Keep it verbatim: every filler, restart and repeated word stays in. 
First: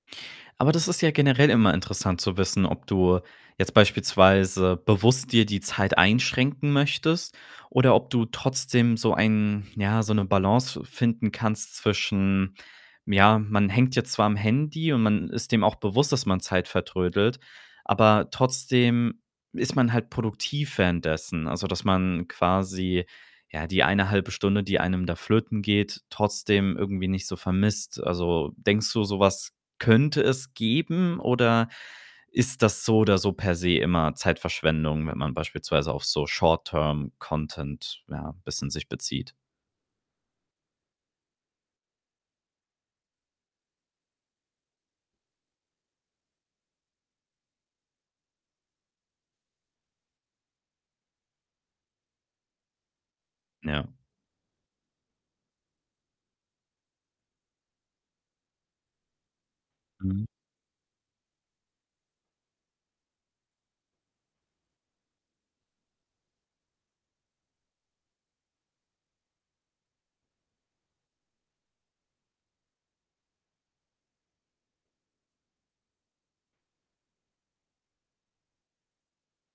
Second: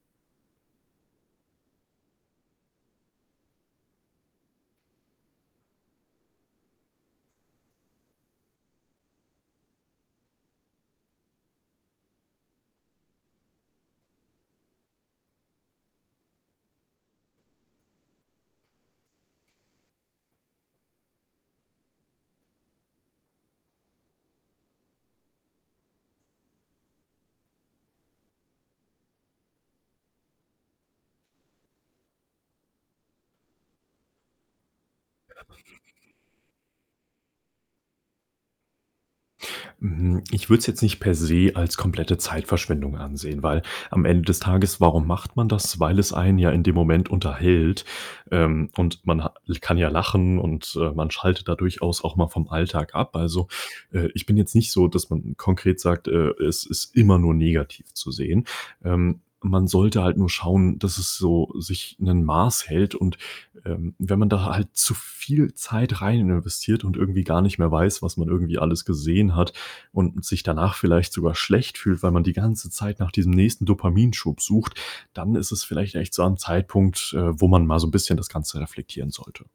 Aber das ist ja generell immer interessant zu wissen, ob du jetzt beispielsweise bewusst dir die Zeit einschränken möchtest oder ob du trotzdem so ein ja, so 'ne Balance fi finden kannst zwischen, hm, ja, „Man hängt jetzt zwar am Handy und man ist, äh, dem auch bewusst, dass man Zeit vertrödelt, aber trotzdem ist man halt produktiv währenddessen.“ Also, dass man quasi, ja, die eine halbe Stunde, die einem da flöten geht, trotzdem irgendwie nicht so vermisst? Also, denkst du, so was könnte es geben oder ist das so oder so per se immer Zeitverschwendung, wenn man beispielsweise auf so Short-term-content, ja, bisschen sich bezieht? Mhm, ich würde es jetzt nicht per se als komplette Zeitverschwendung ansehen, weil am Ende des Tages, warum macht man das? Weil es einen ja in dem Moment unterhält, ähm, und man ha l kann ja lachen und, äh, man schaltet da durchaus auch mal vom Alltag ab. Also, Ja. äh, ich bin jetzt nicht so, dass man, äh, konkret sagt: „Äh, es ist immer nur negativ zu sehen.“ Ähm, man sollte halt Mhm. nur schauen, dass es so sich 'nen Maß hält und, ähm, wenn man da ha halt zu viel Zeit rein investiert und irgendwie gar nicht mehr weiß, was man irgendwie alles gesehen hat und sich danach vielleicht sogar schlecht fühlt, weil man die ganze Zeit nach diesem nächsten Dopaminschub sucht, dann ist es vielleicht echt so am Zeitpunkt, äh, wo man mal so 'n bisschen das Ganze reflektieren sollte.